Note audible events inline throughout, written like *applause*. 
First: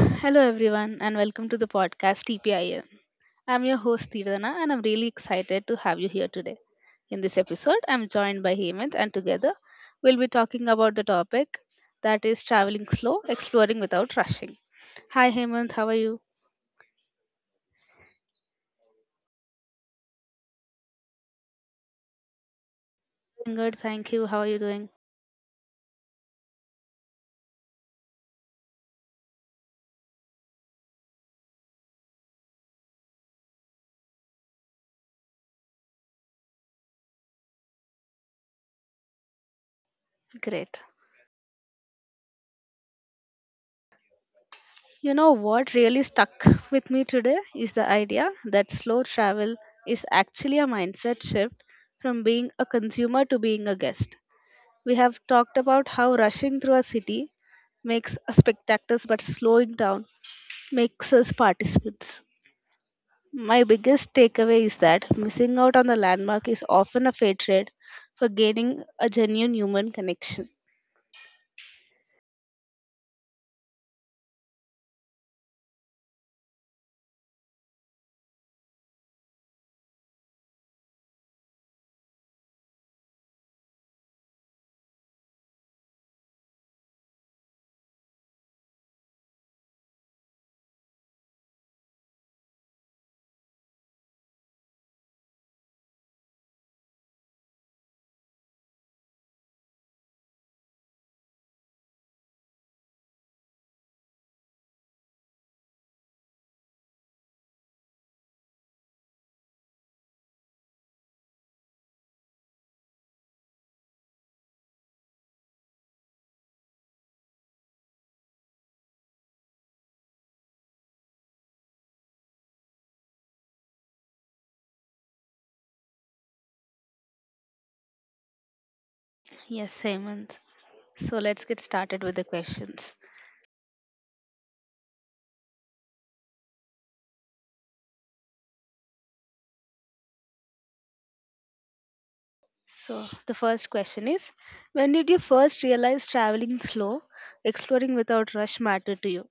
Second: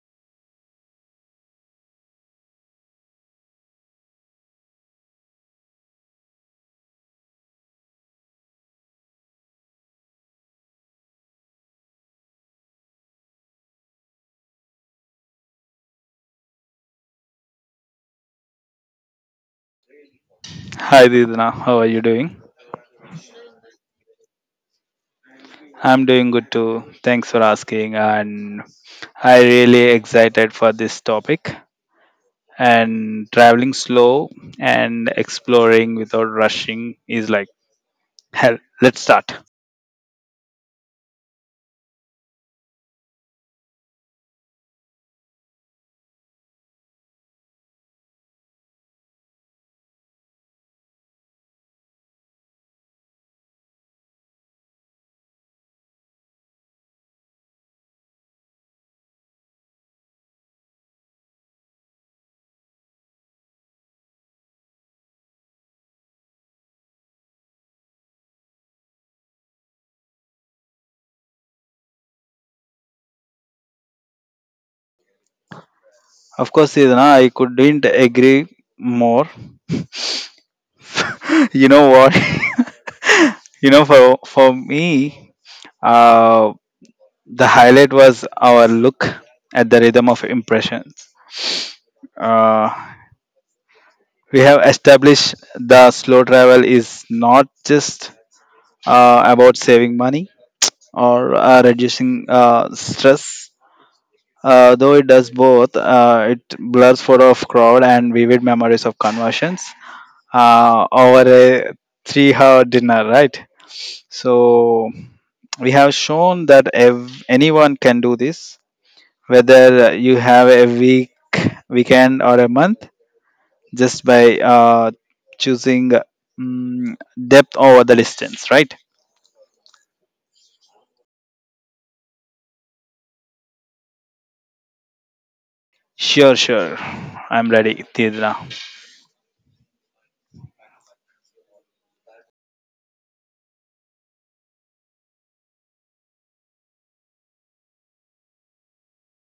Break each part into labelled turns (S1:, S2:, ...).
S1: Hello, everyone, and welcome to the podcast TPIM. I'm your host, Tirdana, and I'm really excited to have you here today. In this episode, I'm joined by Hemant, and together we'll be talking about the topic that is traveling slow, exploring without rushing. Hi, Hemant, how are you?
S2: Hi Didna, how are you doing?
S1: I'm good, thank you. How are you doing?
S2: I'm doing good too. Thanks for asking and I really excited for this topic and traveling slow and exploring without rushing is like hell. Let's start.
S1: Great. You know what really stuck with me today is the idea that slow travel is actually a mindset shift from being a consumer to being a guest. We have talked about how rushing through a city makes us spectators, but slowing down makes us participants. My biggest takeaway is that missing out on the landmark is often a fair trade for gaining a genuine human connection.
S2: Of course, Didna, I couldn't agree more. *laughs* You know what? *laughs* You know, for me, uh the highlight was our look at the rhythm of impressions. Uh, we have established the slow travel is not just about saving money or reducing stress. Though it does both, it blurs photo of crowd and vivid memories of conversions over a three-hour dinner, right? So we have shown that anyone can do this, whether you have a week, weekend, or a month just by choosing mm depth over the distance, right?
S1: Yes, Hemant. So let's get started with the questions.
S2: Sure, sure. I'm ready, Tidra.
S1: So the first question is, when did you first realize traveling slow, exploring without rush mattered to you?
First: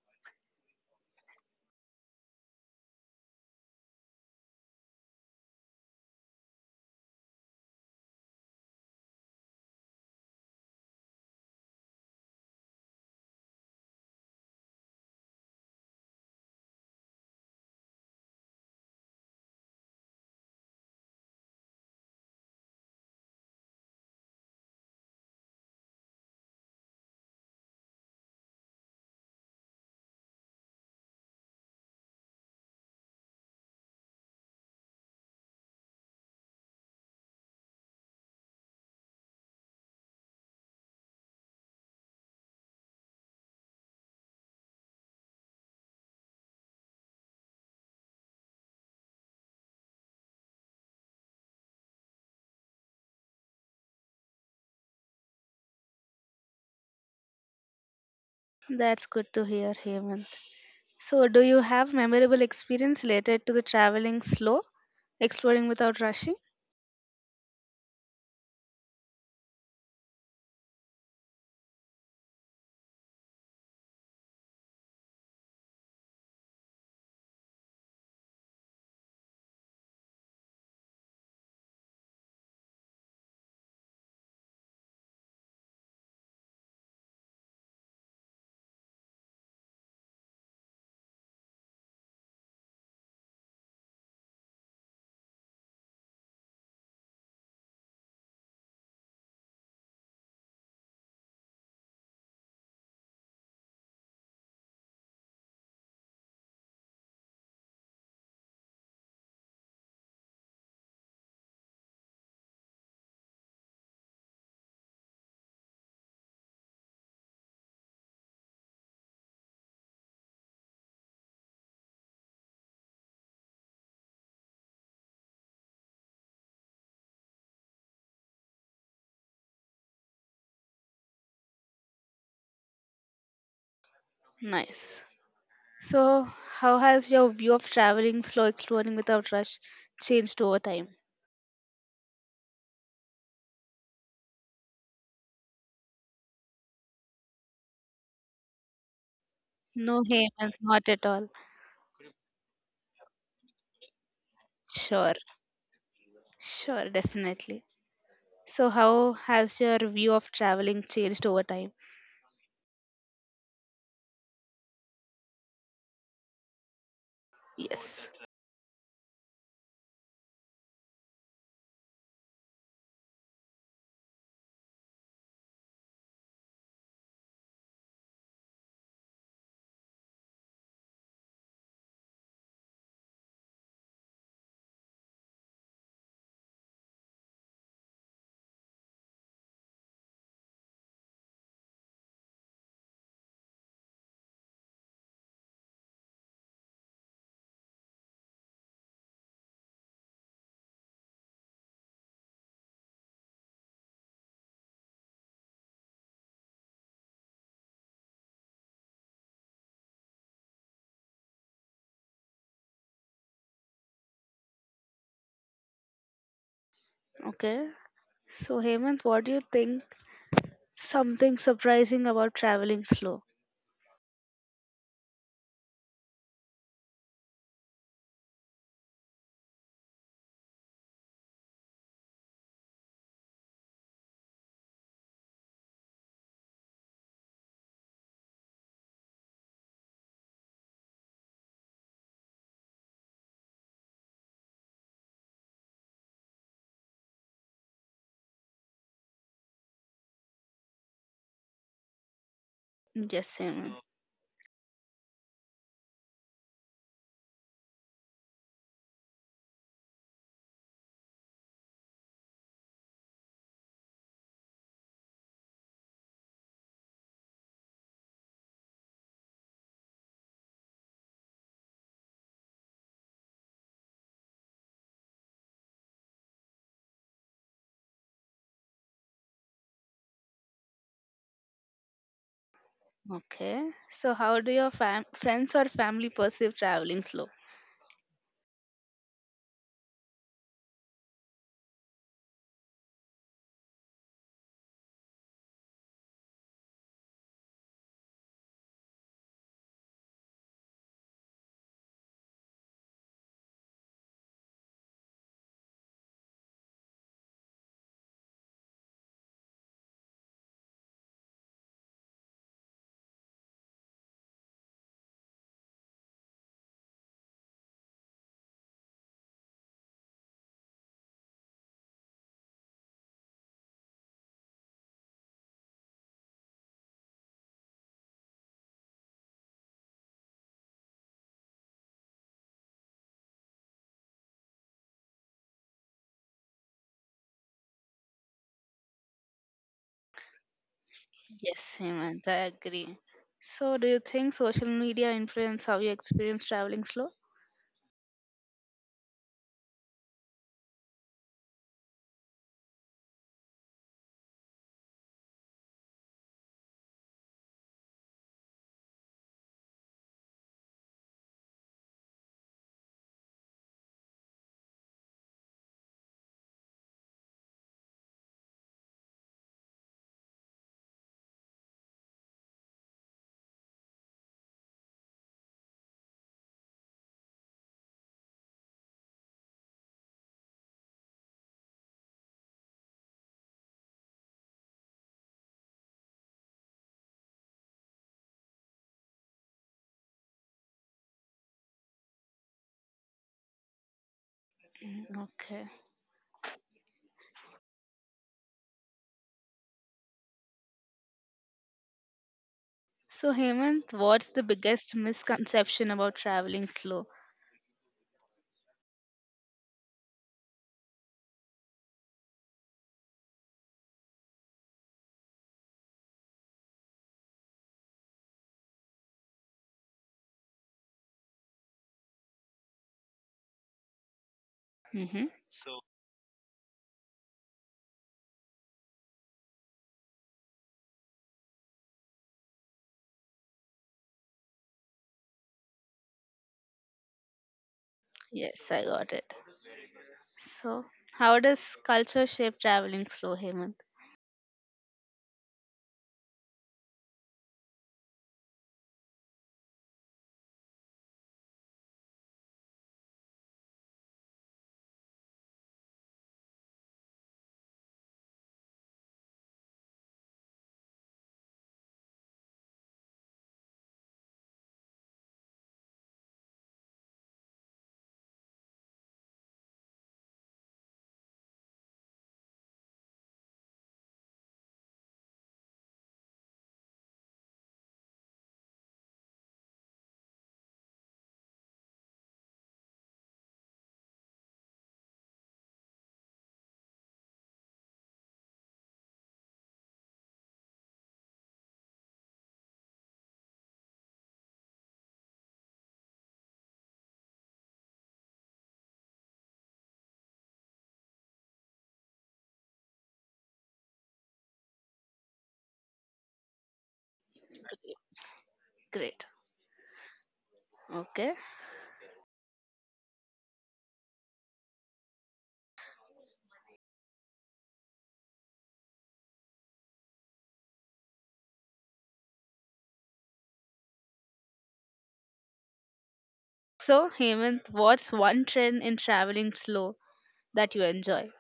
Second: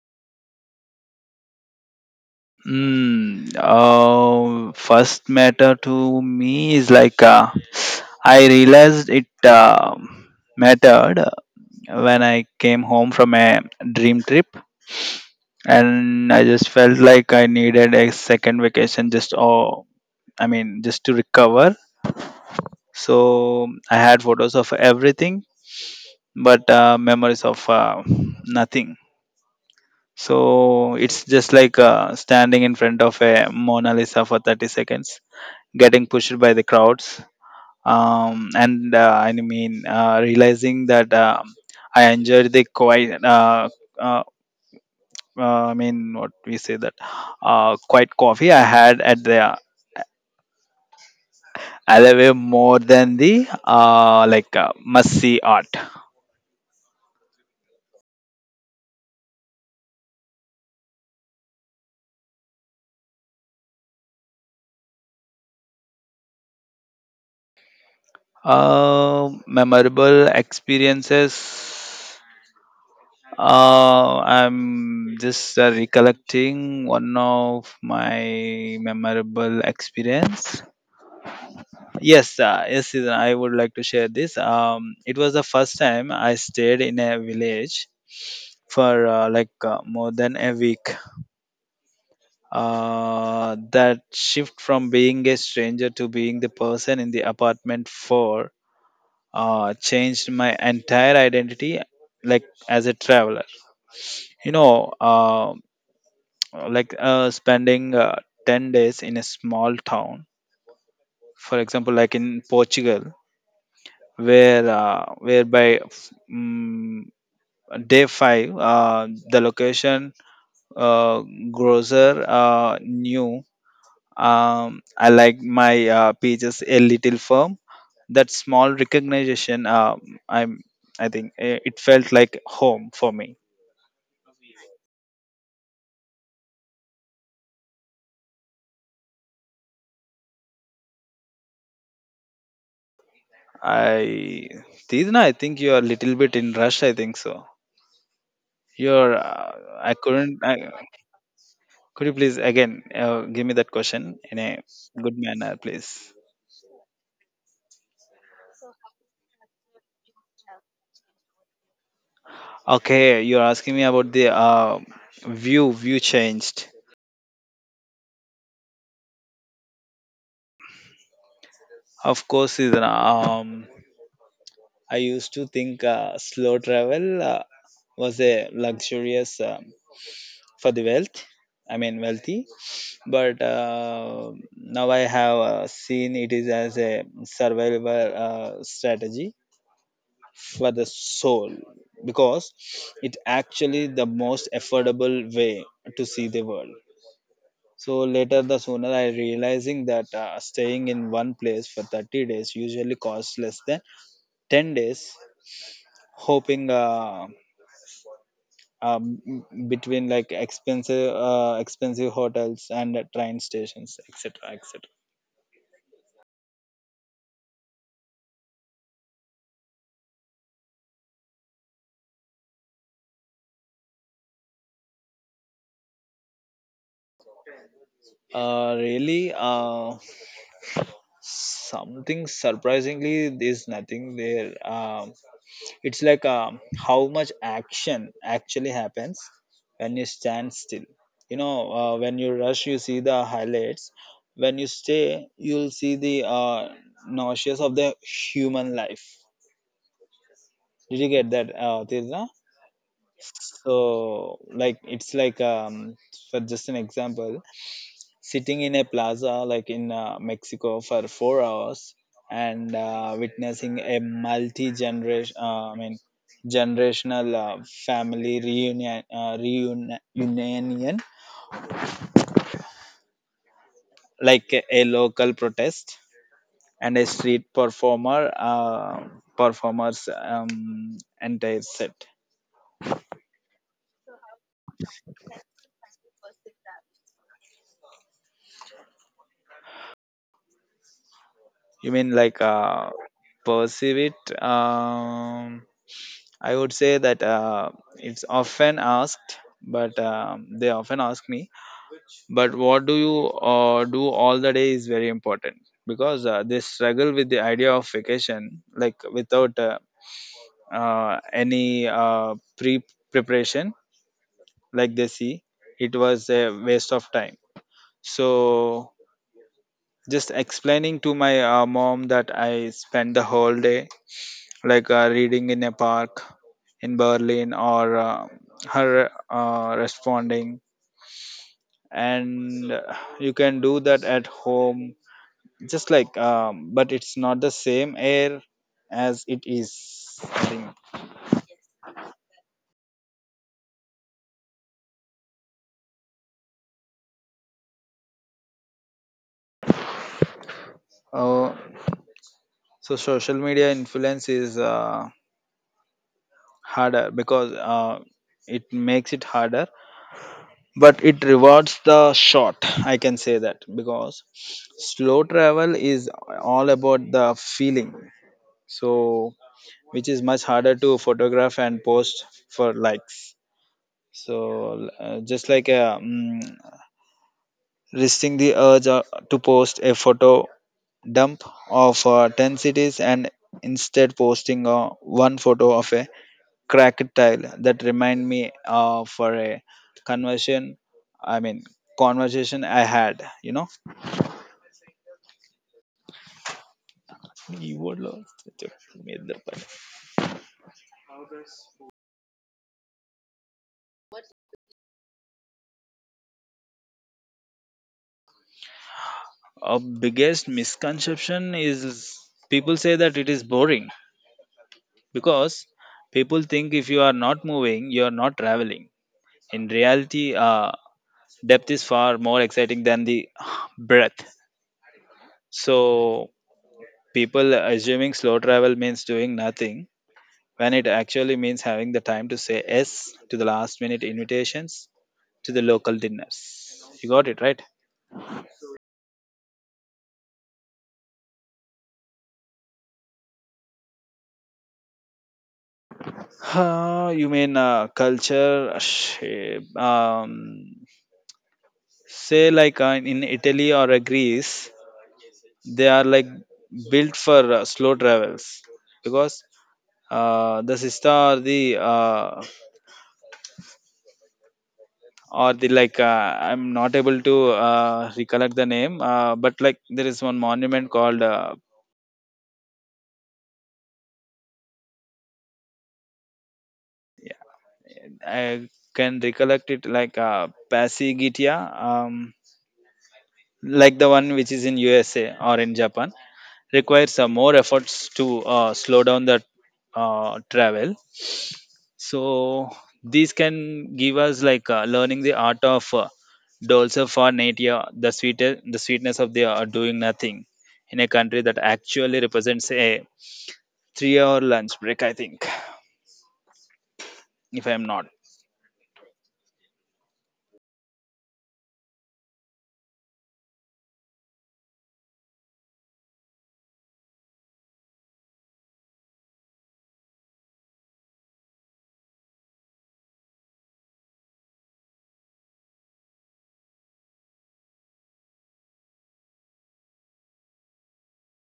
S2: First matter to me is like I realized it mattered when I came home from a dream trip, and I just felt like I needed a second vacation just or I mean just to recover. So I had photos of everything but memories of nothing. So it's just like standing in front of a Mona Lisa for 30 seconds, getting pushed by the crowds, and I mean realizing that I enjoyed the quiet. Uh, I mean, what we say that quiet coffee I had at the alleyway more than the must see art.
S1: That's good to hear, Hemant. So, do you have memorable experience related to the traveling slow, exploring without rushing?
S2: Memorable experiences. I'm just recollecting one of my memorable experience. Yes, yes, Siddhan, I would like to share this. It was the first time I stayed in a village for more than a week. That shift from being a stranger to being the person in the apartment for changed my entire identity, like as a traveler you know uh, spending 10 days in a small town, for example, like in Portugal, where by mm, day 5 the location uh, grocer knew I like my pages a little firm. That small recognition, i'm I think it felt like home for me.
S1: Nice. So, how has your view of traveling slow, exploring without rush changed over time?
S2: I Tizna, I think you are a little bit in rush, I think so. Your, I
S1: No
S2: couldn't.
S1: Haymans, not at all.
S2: Could you please again give me that question in a good
S1: Sure,
S2: manner, please?
S1: sure, definitely. So, how has your view of traveling changed over time?
S2: Okay, you're asking me about the view. View changed.
S1: Yes.
S2: Of course, is I used to think slow travel was a luxurious for the wealth. I mean wealthy, but now I have seen it is as a survival strategy for the soul, because it actually the most affordable way to see the world. So later the sooner I realizing that staying in one place for 30 days usually costs less than 10 days hoping, um, between like expensive hotels and train stations, etc, etc.
S1: Okay. So, Haymans, what do you think? Something surprising about traveling slow?
S2: Really, something surprisingly there's nothing there. It's like how much action actually happens when you stand still. You know, when you rush, you see the highlights. When you stay, you'll see the nauseous of the human life. Did you get that, Tirza?
S1: Yes, Haymans.
S2: So, like, it's like for just an example, sitting in a plaza like in Mexico for 4 hours and witnessing a generational family reunion, like a local protest and a performer's entire set.
S1: Okay. So, how do your friends or family perceive traveling slow?
S2: You mean like perceive it? I would say that it's often asked but they often ask me but what do you do all the day is very important, because they struggle with the idea of vacation like without any preparation. Like they see it was a waste of time. So just explaining to my mom that I spent the whole day like reading in a park in Berlin or her responding and you can do that at home, just like, but it's not the same air as it is, I think.
S1: Yes, Hemant, I agree. So, do you think social media influence how you experience traveling slow?
S2: uh, so social media influence is harder, because it makes it harder but it rewards the short, I can say that, because slow travel is all about the feeling, so which is much harder to photograph and post for likes. So resisting the urge to post a photo dump of 10 cities and instead posting one photo of a cracked tile that remind me for a conversion I mean conversation I had, you know.
S1: Okay.
S2: You would love to meet the person.
S1: So, Hemant, what's the biggest misconception about traveling slow?
S2: Our biggest misconception is people say that it is boring, because people think if you are not moving you are not traveling. In reality, depth is far more exciting than the *sighs* breadth.
S1: Mm-hmm.
S2: So people assuming slow travel means doing nothing, when it actually means having the time to say yes to the last minute invitations, to the local dinners. You got it, right?
S1: Yes, I got it. So, how does culture shape traveling slow, Hemant?
S2: You mean culture shape. Say like in Italy or Greece, they are like built for slow travels, because the siesta or the like, I'm not able to recollect the name, but like there is one monument called, yeah, I can recollect it, like pasigitia. um, like the one which is in USA or in Japan requires more efforts to slow down the travel. So these can give us like learning the art of dolce far natia, the sweet, the sweetness of the doing nothing in a country that actually represents a 3 hour lunch break, I think, if I'm not.
S1: Great. Okay. So, Hemant, what's one trend in traveling slow that you enjoy?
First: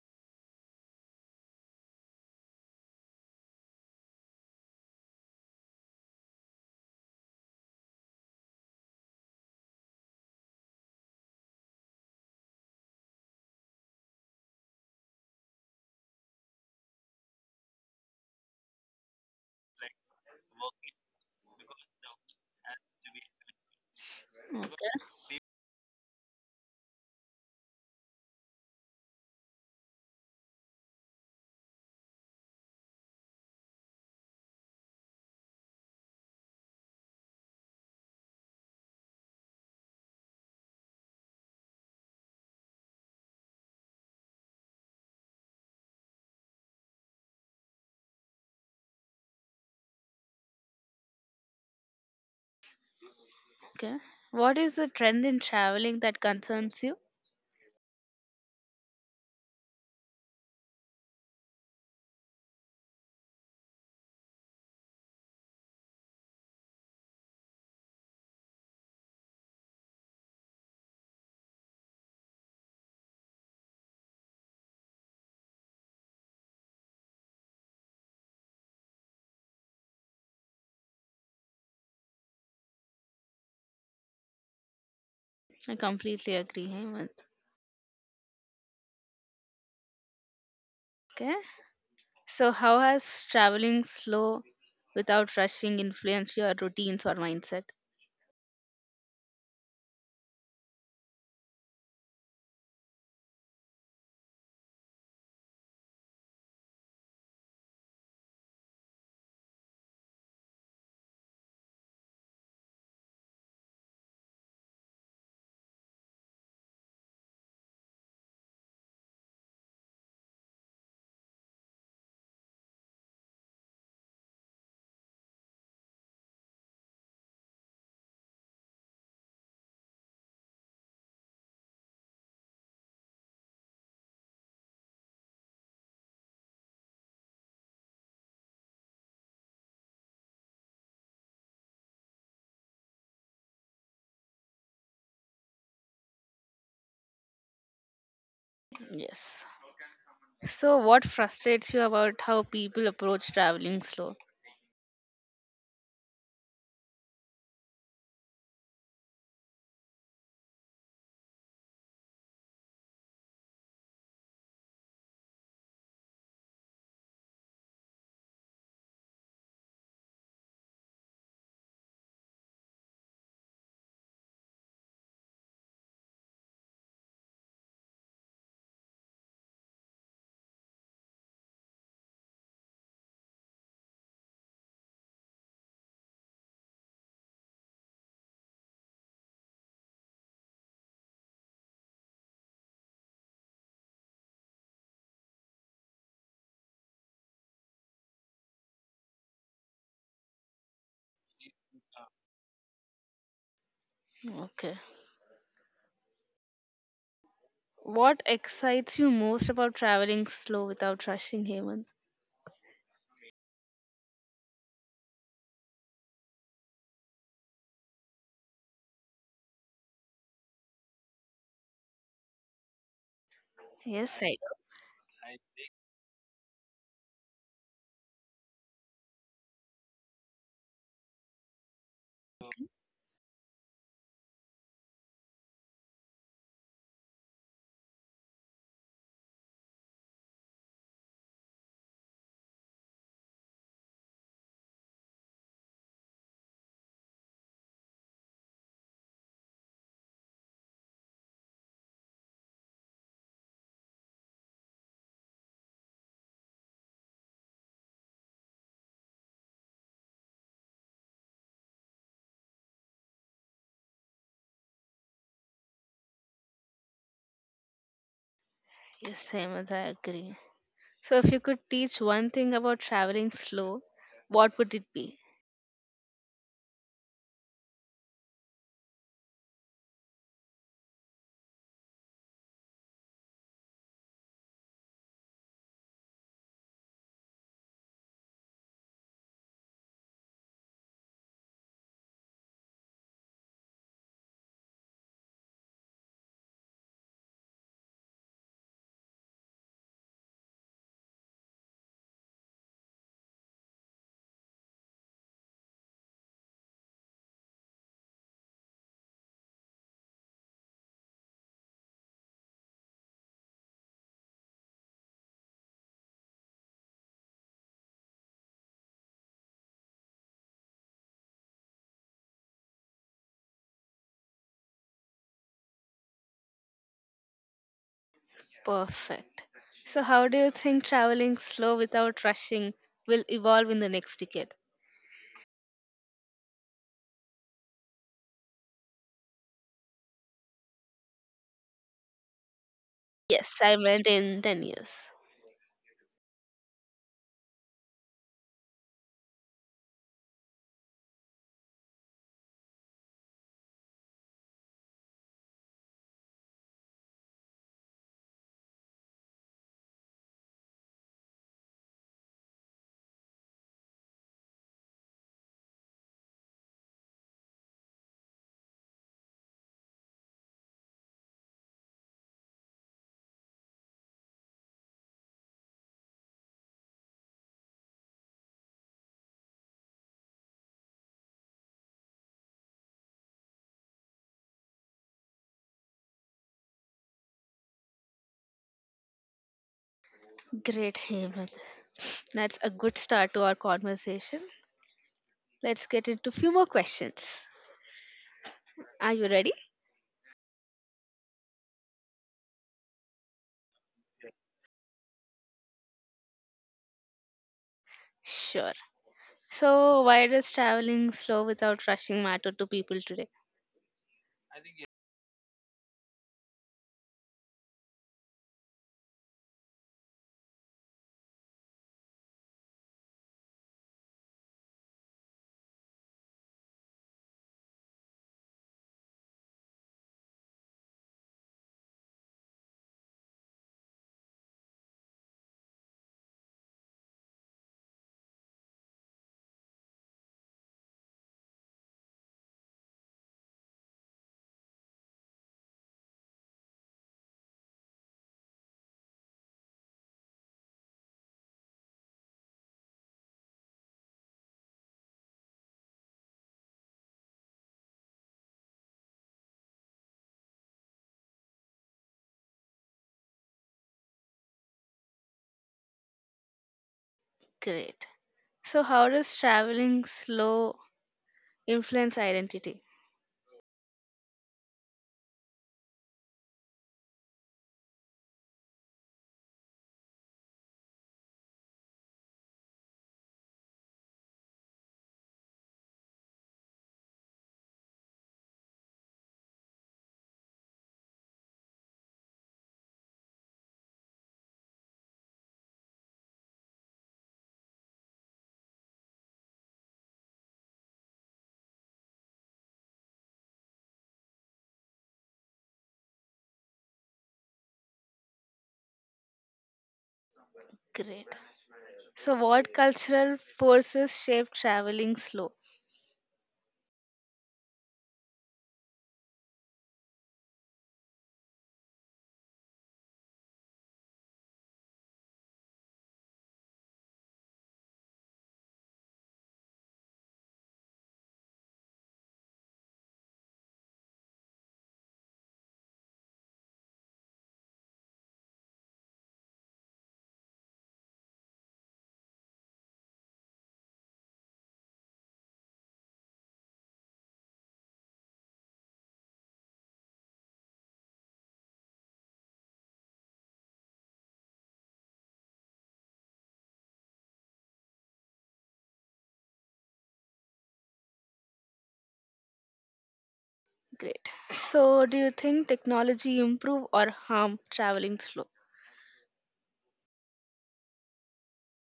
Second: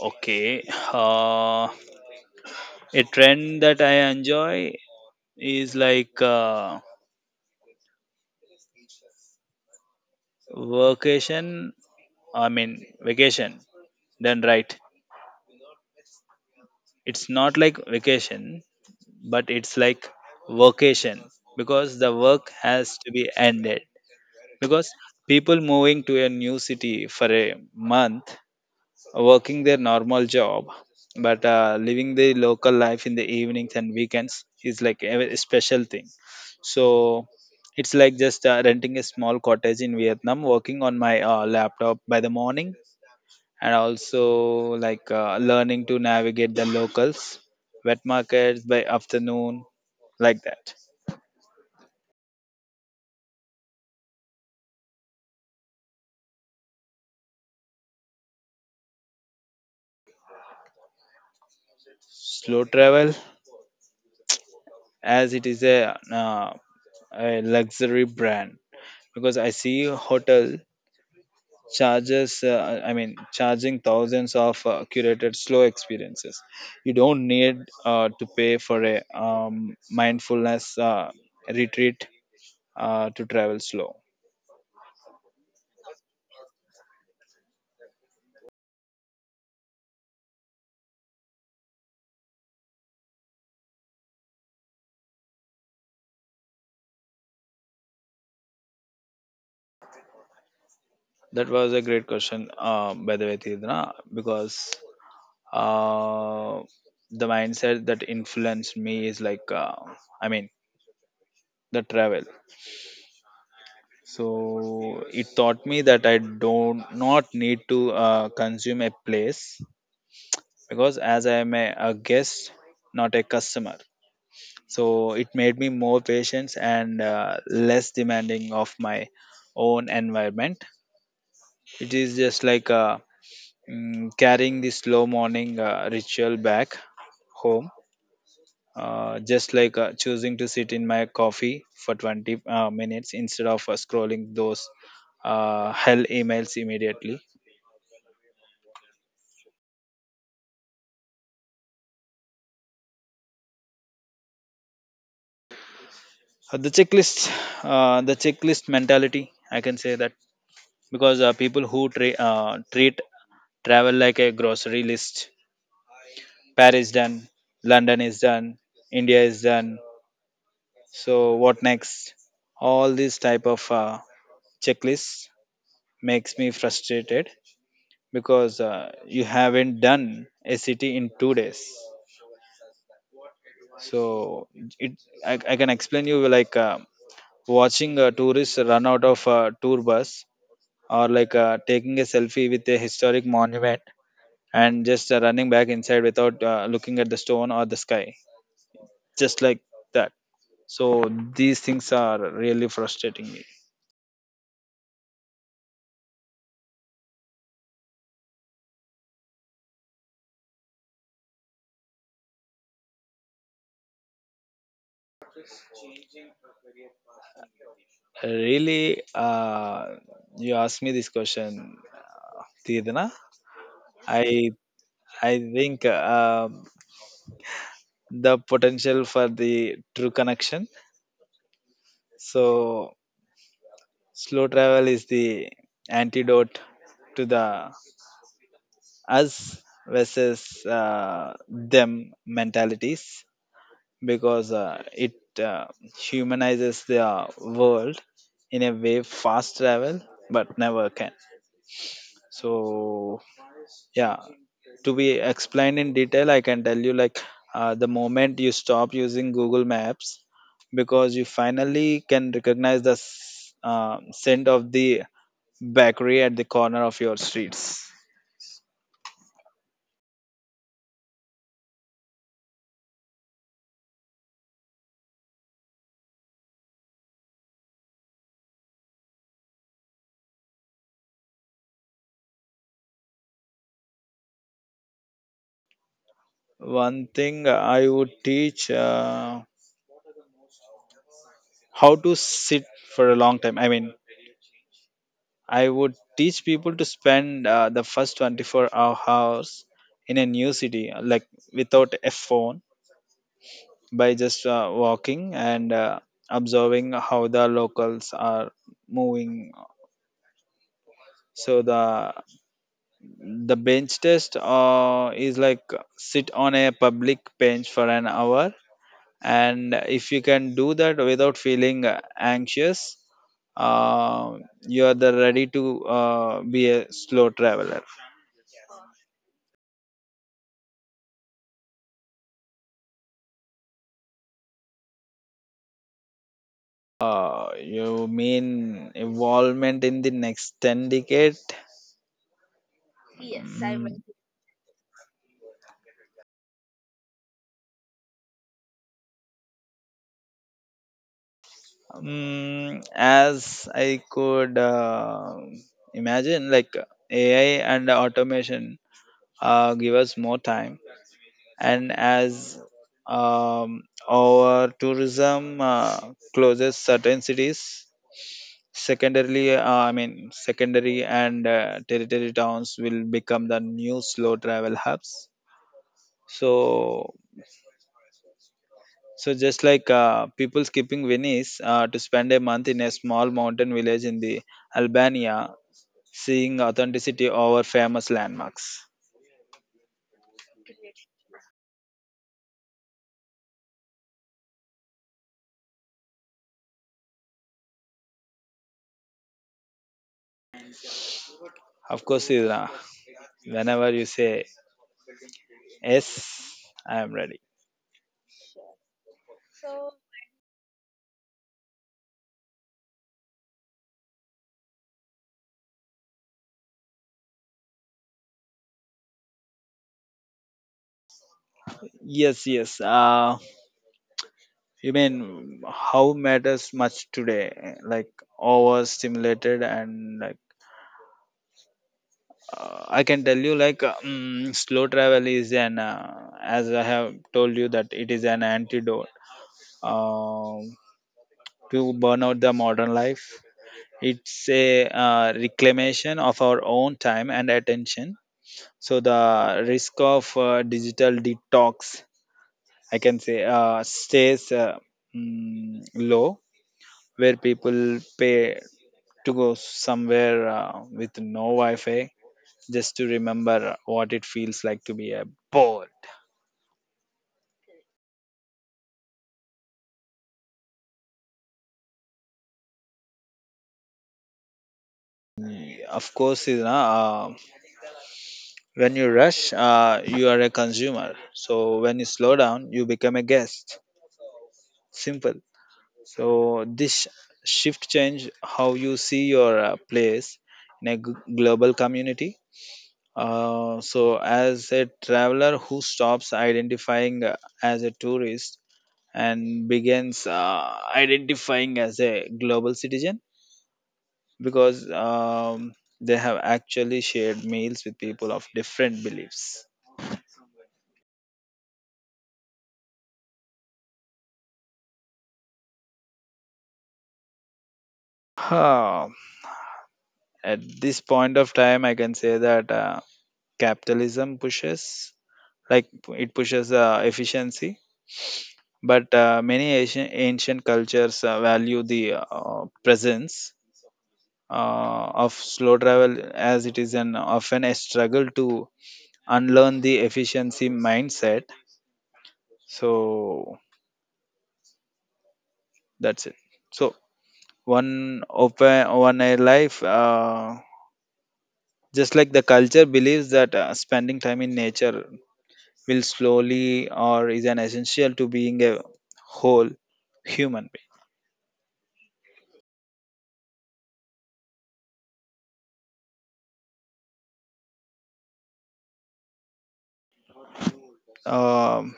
S2: Okay, uh, a trend that I enjoy is like vacation I mean vacation done right. It's not like vacation, but it's like vocation, because the work has to be ended. Because
S1: Okay.
S2: people moving to a new city for a month, working their normal job, but living the local life in the evenings and weekends is like a very special thing. So it's like just renting a small cottage in Vietnam, working on my laptop by the morning and also like learning to navigate the locals, wet markets by afternoon, like that.
S1: Okay. What is the trend in traveling that concerns you?
S2: Slow travel, as it is a luxury brand, because I see hotel charges. I mean, charging thousands of curated slow experiences. You don't need to pay for a mindfulness retreat to travel slow.
S1: I completely agree, Hemant. Okay. So, how has traveling slow without rushing influenced your routines or mindset?
S2: That was a great question, by the way, Tidna, because uh, the mindset that influenced me is like, I mean, the travel. So it taught me that I don't not need to consume a place, because as I am a guest, not a customer. So it made me more patient and less demanding of my own environment. It is just like carrying the slow morning ritual back home, just like choosing to sit in my coffee for 20 minutes instead of scrolling those hell emails immediately.
S1: Yes. So, what frustrates you about how people approach traveling slow?
S2: Uh, the checklist the checklist mentality, I can say that, because people who treat travel like a grocery list. Paris done, London is done, India is done. So what next? All these type of checklists makes me frustrated, because you haven't done a city in 2 days. So it, I can explain you like watching a tourist run out of a tour bus or like taking a selfie with a historic monument and just running back inside without looking at the stone or the sky, just like that. So these things are really frustrating me.
S1: Okay. What excites you most about traveling slow without rushing, Hemant?
S2: Really, you asked me this question, Tidana.
S1: Yes, I
S2: I I think, the potential for the true connection. So slow travel is the antidote to the us versus them mentalities, because it uh, humanizes the world in a way fast travel but never can. So yeah to be explained in detail, I can tell you, like, the moment you stop using Google Maps, because you finally can recognize the scent of the bakery at the corner of your streets.
S1: yes, Hemant, I agree. So, if you could teach one thing about traveling slow, what would it be?
S2: One thing I would teach, how to sit for a long time, I mean, I would teach people to spend the first 24 hours in a new city, like, without a phone, by just walking and observing how the locals are moving. So the bench test, is like, sit on a public bench for an hour, and if you can do that without feeling anxious, uh, you are the ready to be a slow traveler.
S1: Perfect. So, how do you think traveling slow without rushing will evolve in the next decade?
S2: You mean involvement in the next 10 decade?
S1: Yes, I
S2: Mm,
S1: meant in 10 years.
S2: mm, as I could imagine, like, AI and automation give us more time, and as our tourism closes certain cities, secondarily, I mean, secondary and territory towns will become the new slow travel hubs. So. So just like people skipping Venice to spend a month in a small mountain village in the Albania, seeing authenticity over famous landmarks.
S1: Great, Hemant. That's a good start to our conversation. Let's get into a few more questions. Are you ready?
S2: Of course, Sridhar, whenever you say yes, I am ready.
S1: Sure. So, why does traveling slow without rushing matter to people today?
S2: Yes, yes. You mean how matters much today? Like overstimulated and like, I can tell you, like, slow travel is an as I have told you, that it is an antidote, um, to burn out the modern life. It's a reclamation of our own time and attention. So the risk of digital detox, I can say, stays mm, low, where people pay to go somewhere with no Wi-Fi, just to remember what it feels like to be a poor.
S1: Great. So, how does traveling slow influence identity?
S2: Of course, you know, uh, when you rush, you are a consumer. So when you slow down, you become a guest. Simple. So this shift change how you see your place in a global community. So, as a traveler who stops identifying as a tourist and begins identifying as a global citizen, because they have actually shared meals with people of different beliefs.
S1: Great. So, what cultural forces shape traveling slow?
S2: Huh. At this point of time, I can say that capitalism pushes, like it pushes efficiency, but many ancient cultures value the presence of slow travel, as it is an often a struggle to unlearn the efficiency mindset. So that's it. So one open one a life, just like the culture believes that spending time in nature will slowly or is an essential to being a whole human
S1: Great. So, do you think technology improve or harm traveling slow?
S2: being.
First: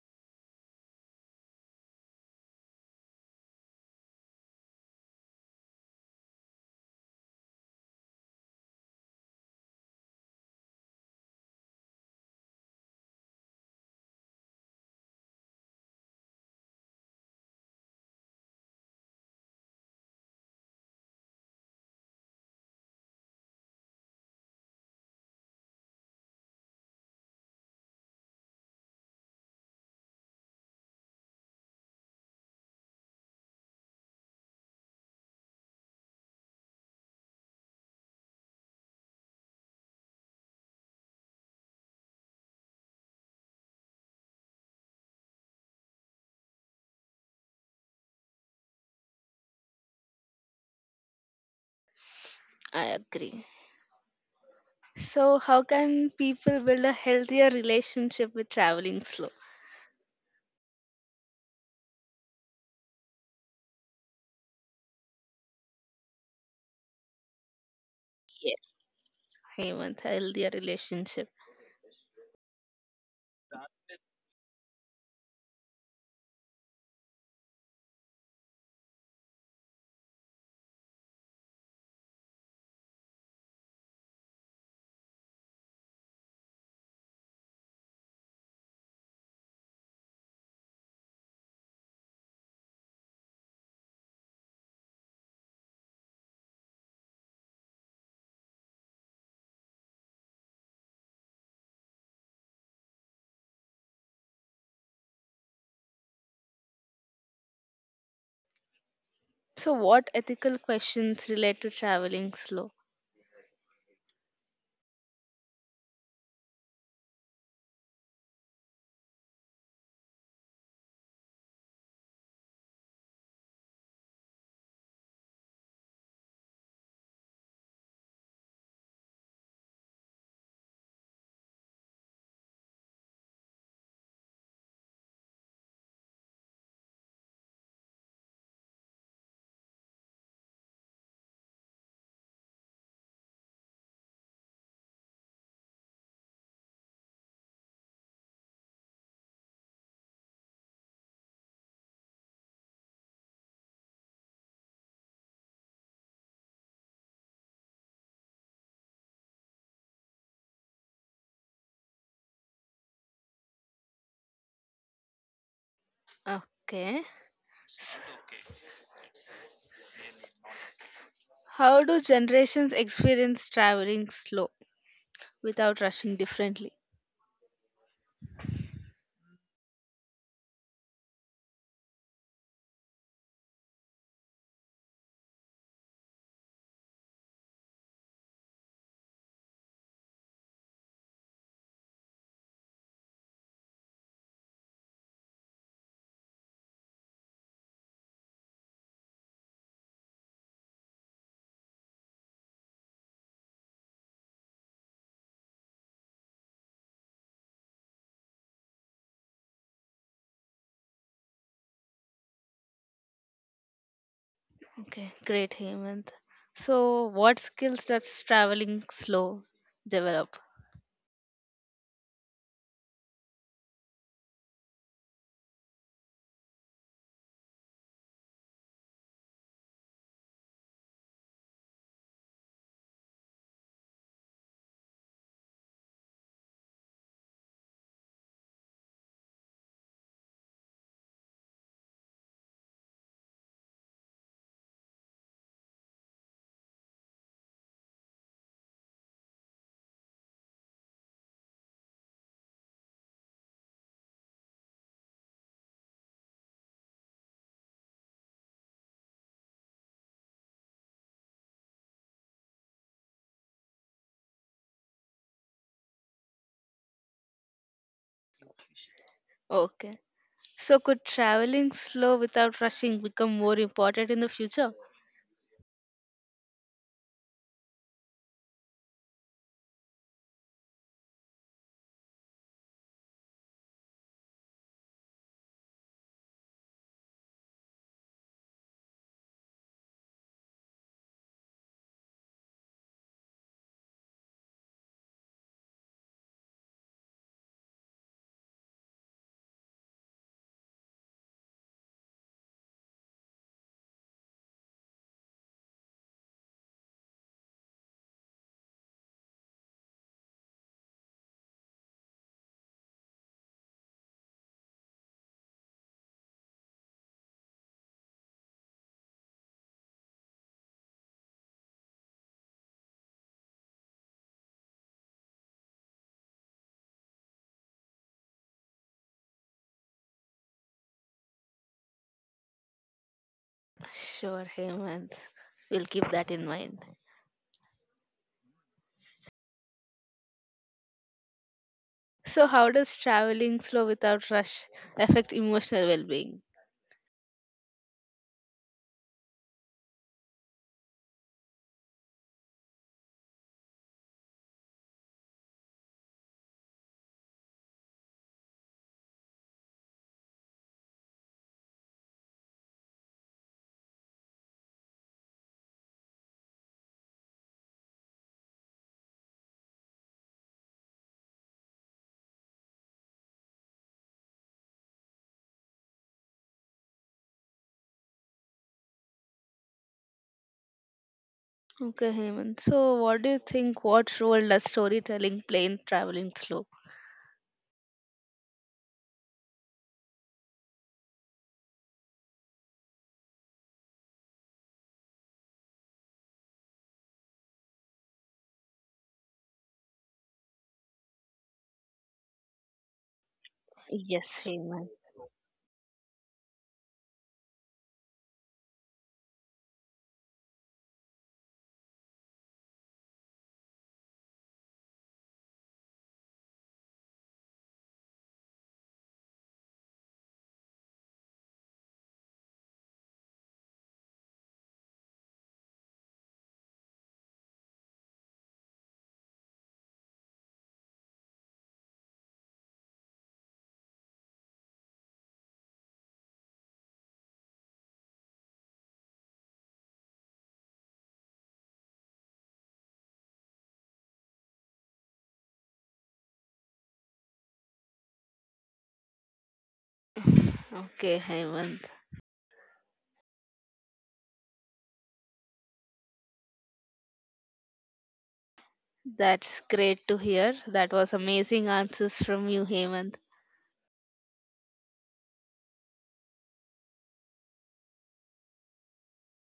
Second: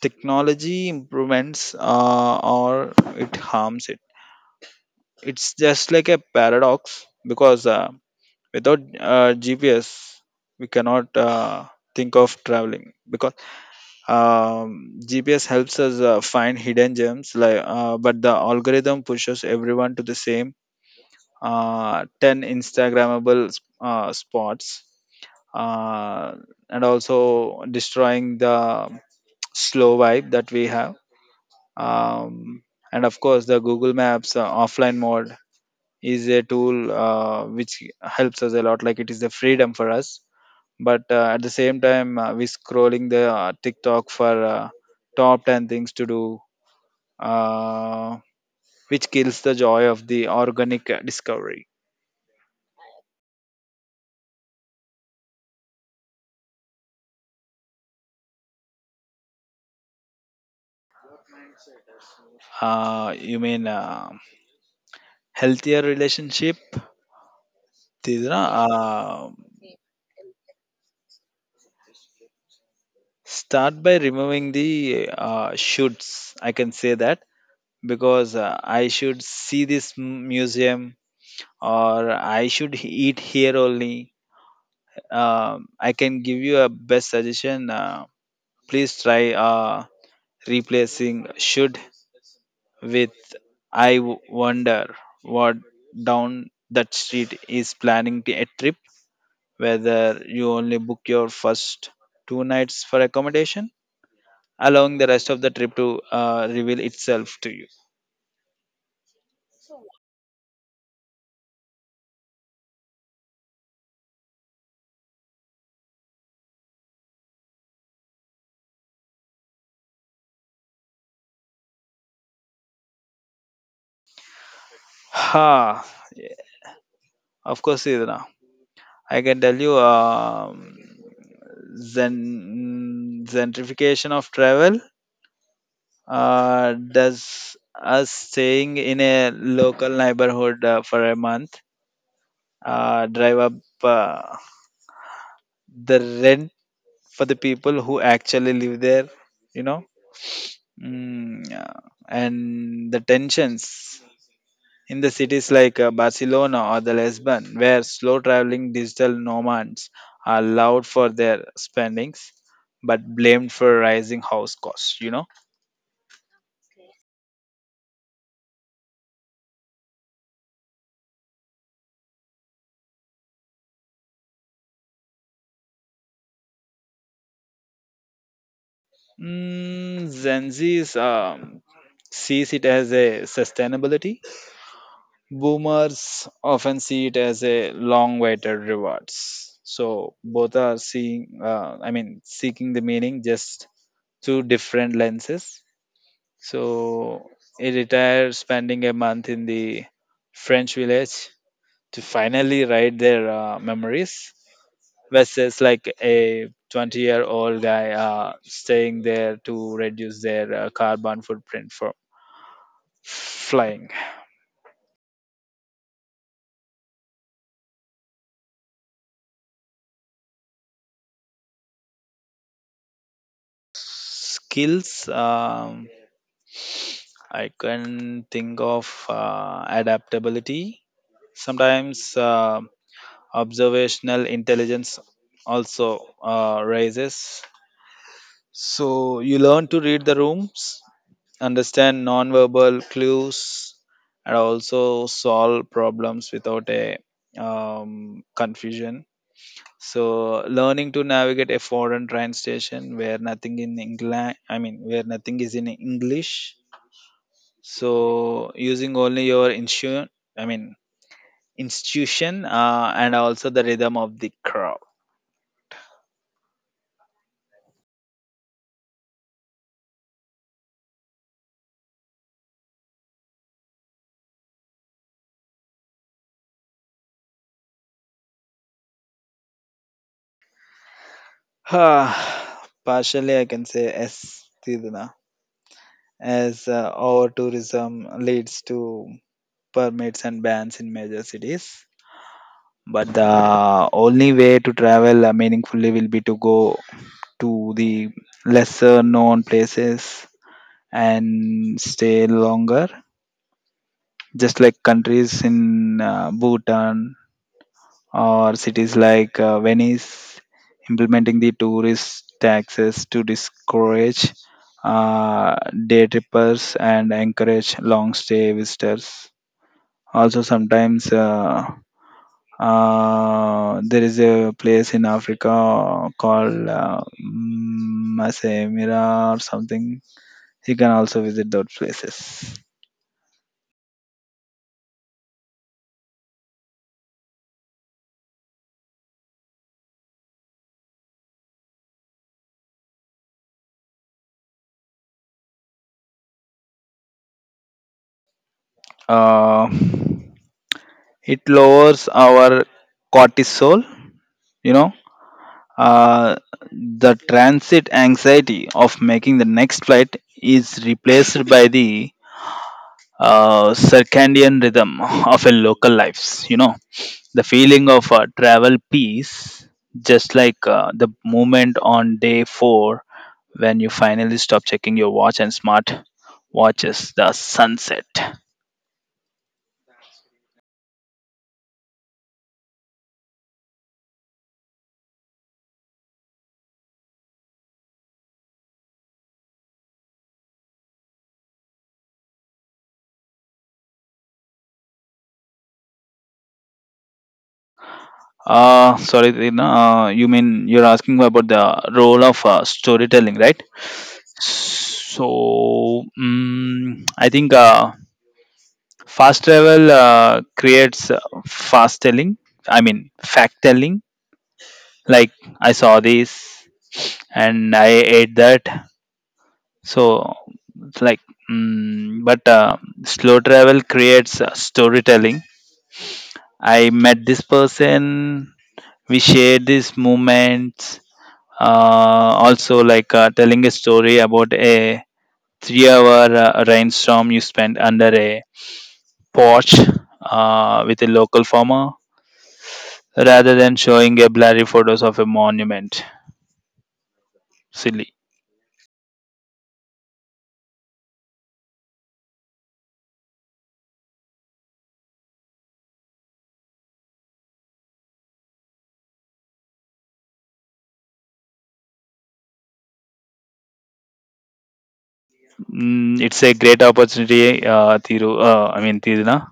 S2: Technology improvements, or it harms it. It's just like a paradox, because without GPS, we cannot think of traveling, because GPS helps us find hidden gems. Like, but the algorithm pushes everyone to the same ten Instagrammable spots, uh, and also destroying the slow vibe that we have. Um, and of course, the Google Maps offline mode is a tool which helps us a lot. Like it is the freedom for us, but at the same time, we scrolling the tiktok for top 10 things to do, uh, which kills the joy of the organic discovery.
S1: I agree. So, how can people build a healthier relationship with traveling slow?
S2: You mean healthier relationship, Tidra,
S1: Yes,
S2: uh,
S1: Hemant, healthier relationship.
S2: start by removing the shoulds, I can say that, because I should see this museum or I should eat here only. I can give you a best suggestion. Please try replacing should with I wonder what down that street is planning to- a trip, whether you only book your first two nights for accommodation, allowing the rest of the trip to reveal itself to you.
S1: So, what ethical questions relate to traveling slow?
S2: Ha! Yeah, of course, Idna. I can tell you, gentrification of travel does us staying in a local neighborhood for a month drive up uh, the rent for the people who actually live there, you know? Mm, yeah. And the tensions in the cities like Barcelona or the Lisbon, where slow traveling digital nomads are allowed for their spendings but blamed for rising house costs, you know?
S1: Okay. S- How do generations experience traveling slow without rushing differently?
S2: Mm, Gen Z's sees it as a sustainability. Boomers often see it as a long-awaited rewards. So both are seeing, I mean, seeking the meaning just through different lenses. So he retired, spending a month in the French village to finally write their memories, versus like a 20-year-old year old guy staying there to reduce their carbon footprint from flying.
S1: Okay, great, Hemant. So, what skills does traveling slow develop?
S2: Skills, I can think of adaptability, sometimes, um, observational intelligence, also raises, so you learn to read the rooms, understand non-verbal clues, and also solve problems without a confusion. So learning to navigate a foreign train station where nothing in England, I mean where nothing is in English. So using only your insu, I mean institution, and also the rhythm of the crowd.
S1: Okay. So, could traveling slow without rushing become more important in the future?
S2: *sighs* Partially, I can say yes, Tiduna, as over tourism leads to permits and bans in major cities. But the only way to travel meaningfully will be to go to the lesser known places and stay longer, just like countries in Bhutan or cities like Venice implementing the tourist taxes to discourage uh, day trippers and encourage long stay visitors. Also, sometimes, uh, there is a place in Africa called, mm, Masai Mara or something. You can also visit those places.
S1: Sure, Hemant. We'll keep that in mind. So, how does traveling slow without rush affect emotional well being?
S2: Uh, it lowers our cortisol, you know. Uh, the transit anxiety of making the next flight is replaced by the circadian rhythm of a local lives, you know, the feeling of travel peace, just like the moment on day four when you finally stop checking your watch and smart watches the sunset.
S1: Okay, Hemant. So, what do you think? What role does storytelling play in traveling slow?
S2: Sorry, Tina, you mean you're asking about the role of storytelling, right?
S1: Yes, Hemant.
S2: So, mm, I think fast travel creates fast telling, I mean, fact telling. Like, I saw this and I ate that. So, it's like, mm, but slow travel creates storytelling. I met this person, we shared these moments, uh, also, like telling a story about a 3 hour rainstorm you spent under a porch with a local farmer, rather than showing a blurry photos of a monument. Silly.
S1: Okay, Hemant. That's great to hear. That was amazing answers from you, Hemant.
S2: Mm, it's a great opportunity, Thiruna.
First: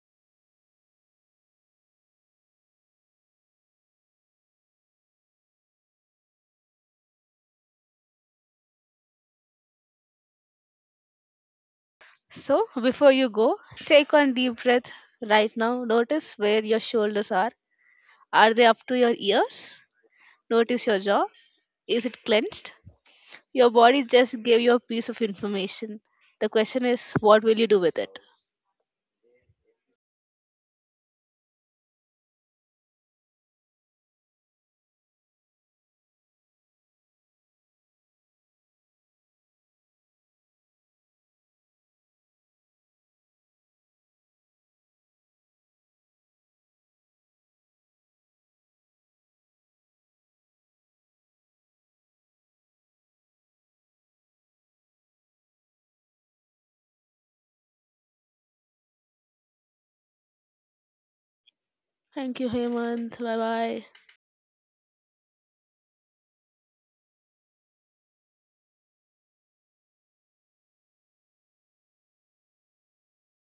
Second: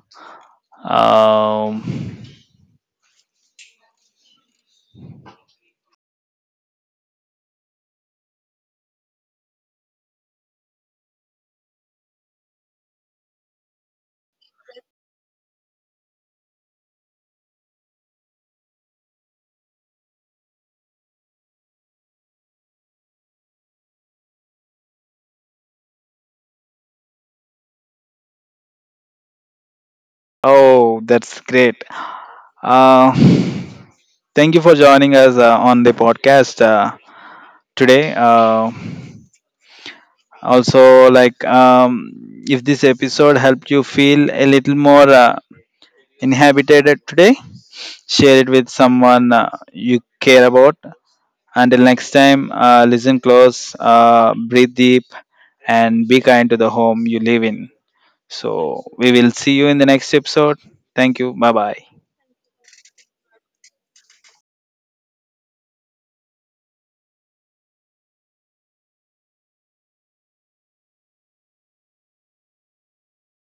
S2: Um,
S1: So, before you go, take one deep breath right now. Notice where your shoulders are. Are they up to your ears? Notice your jaw. Is it clenched? Your body just gave you a piece of information. The question is, what will you do with it?
S2: Oh, that's great. Uh, *laughs* thank you for joining us on the podcast today. Also, like, if this episode helped you feel a little more inhabited today, share it with someone you care about. Until next time, listen close, breathe deep, and be kind to the home you live in. So, we will see you in the next episode. Thank you. Bye bye.
S1: Thank you, Hemant. Bye bye.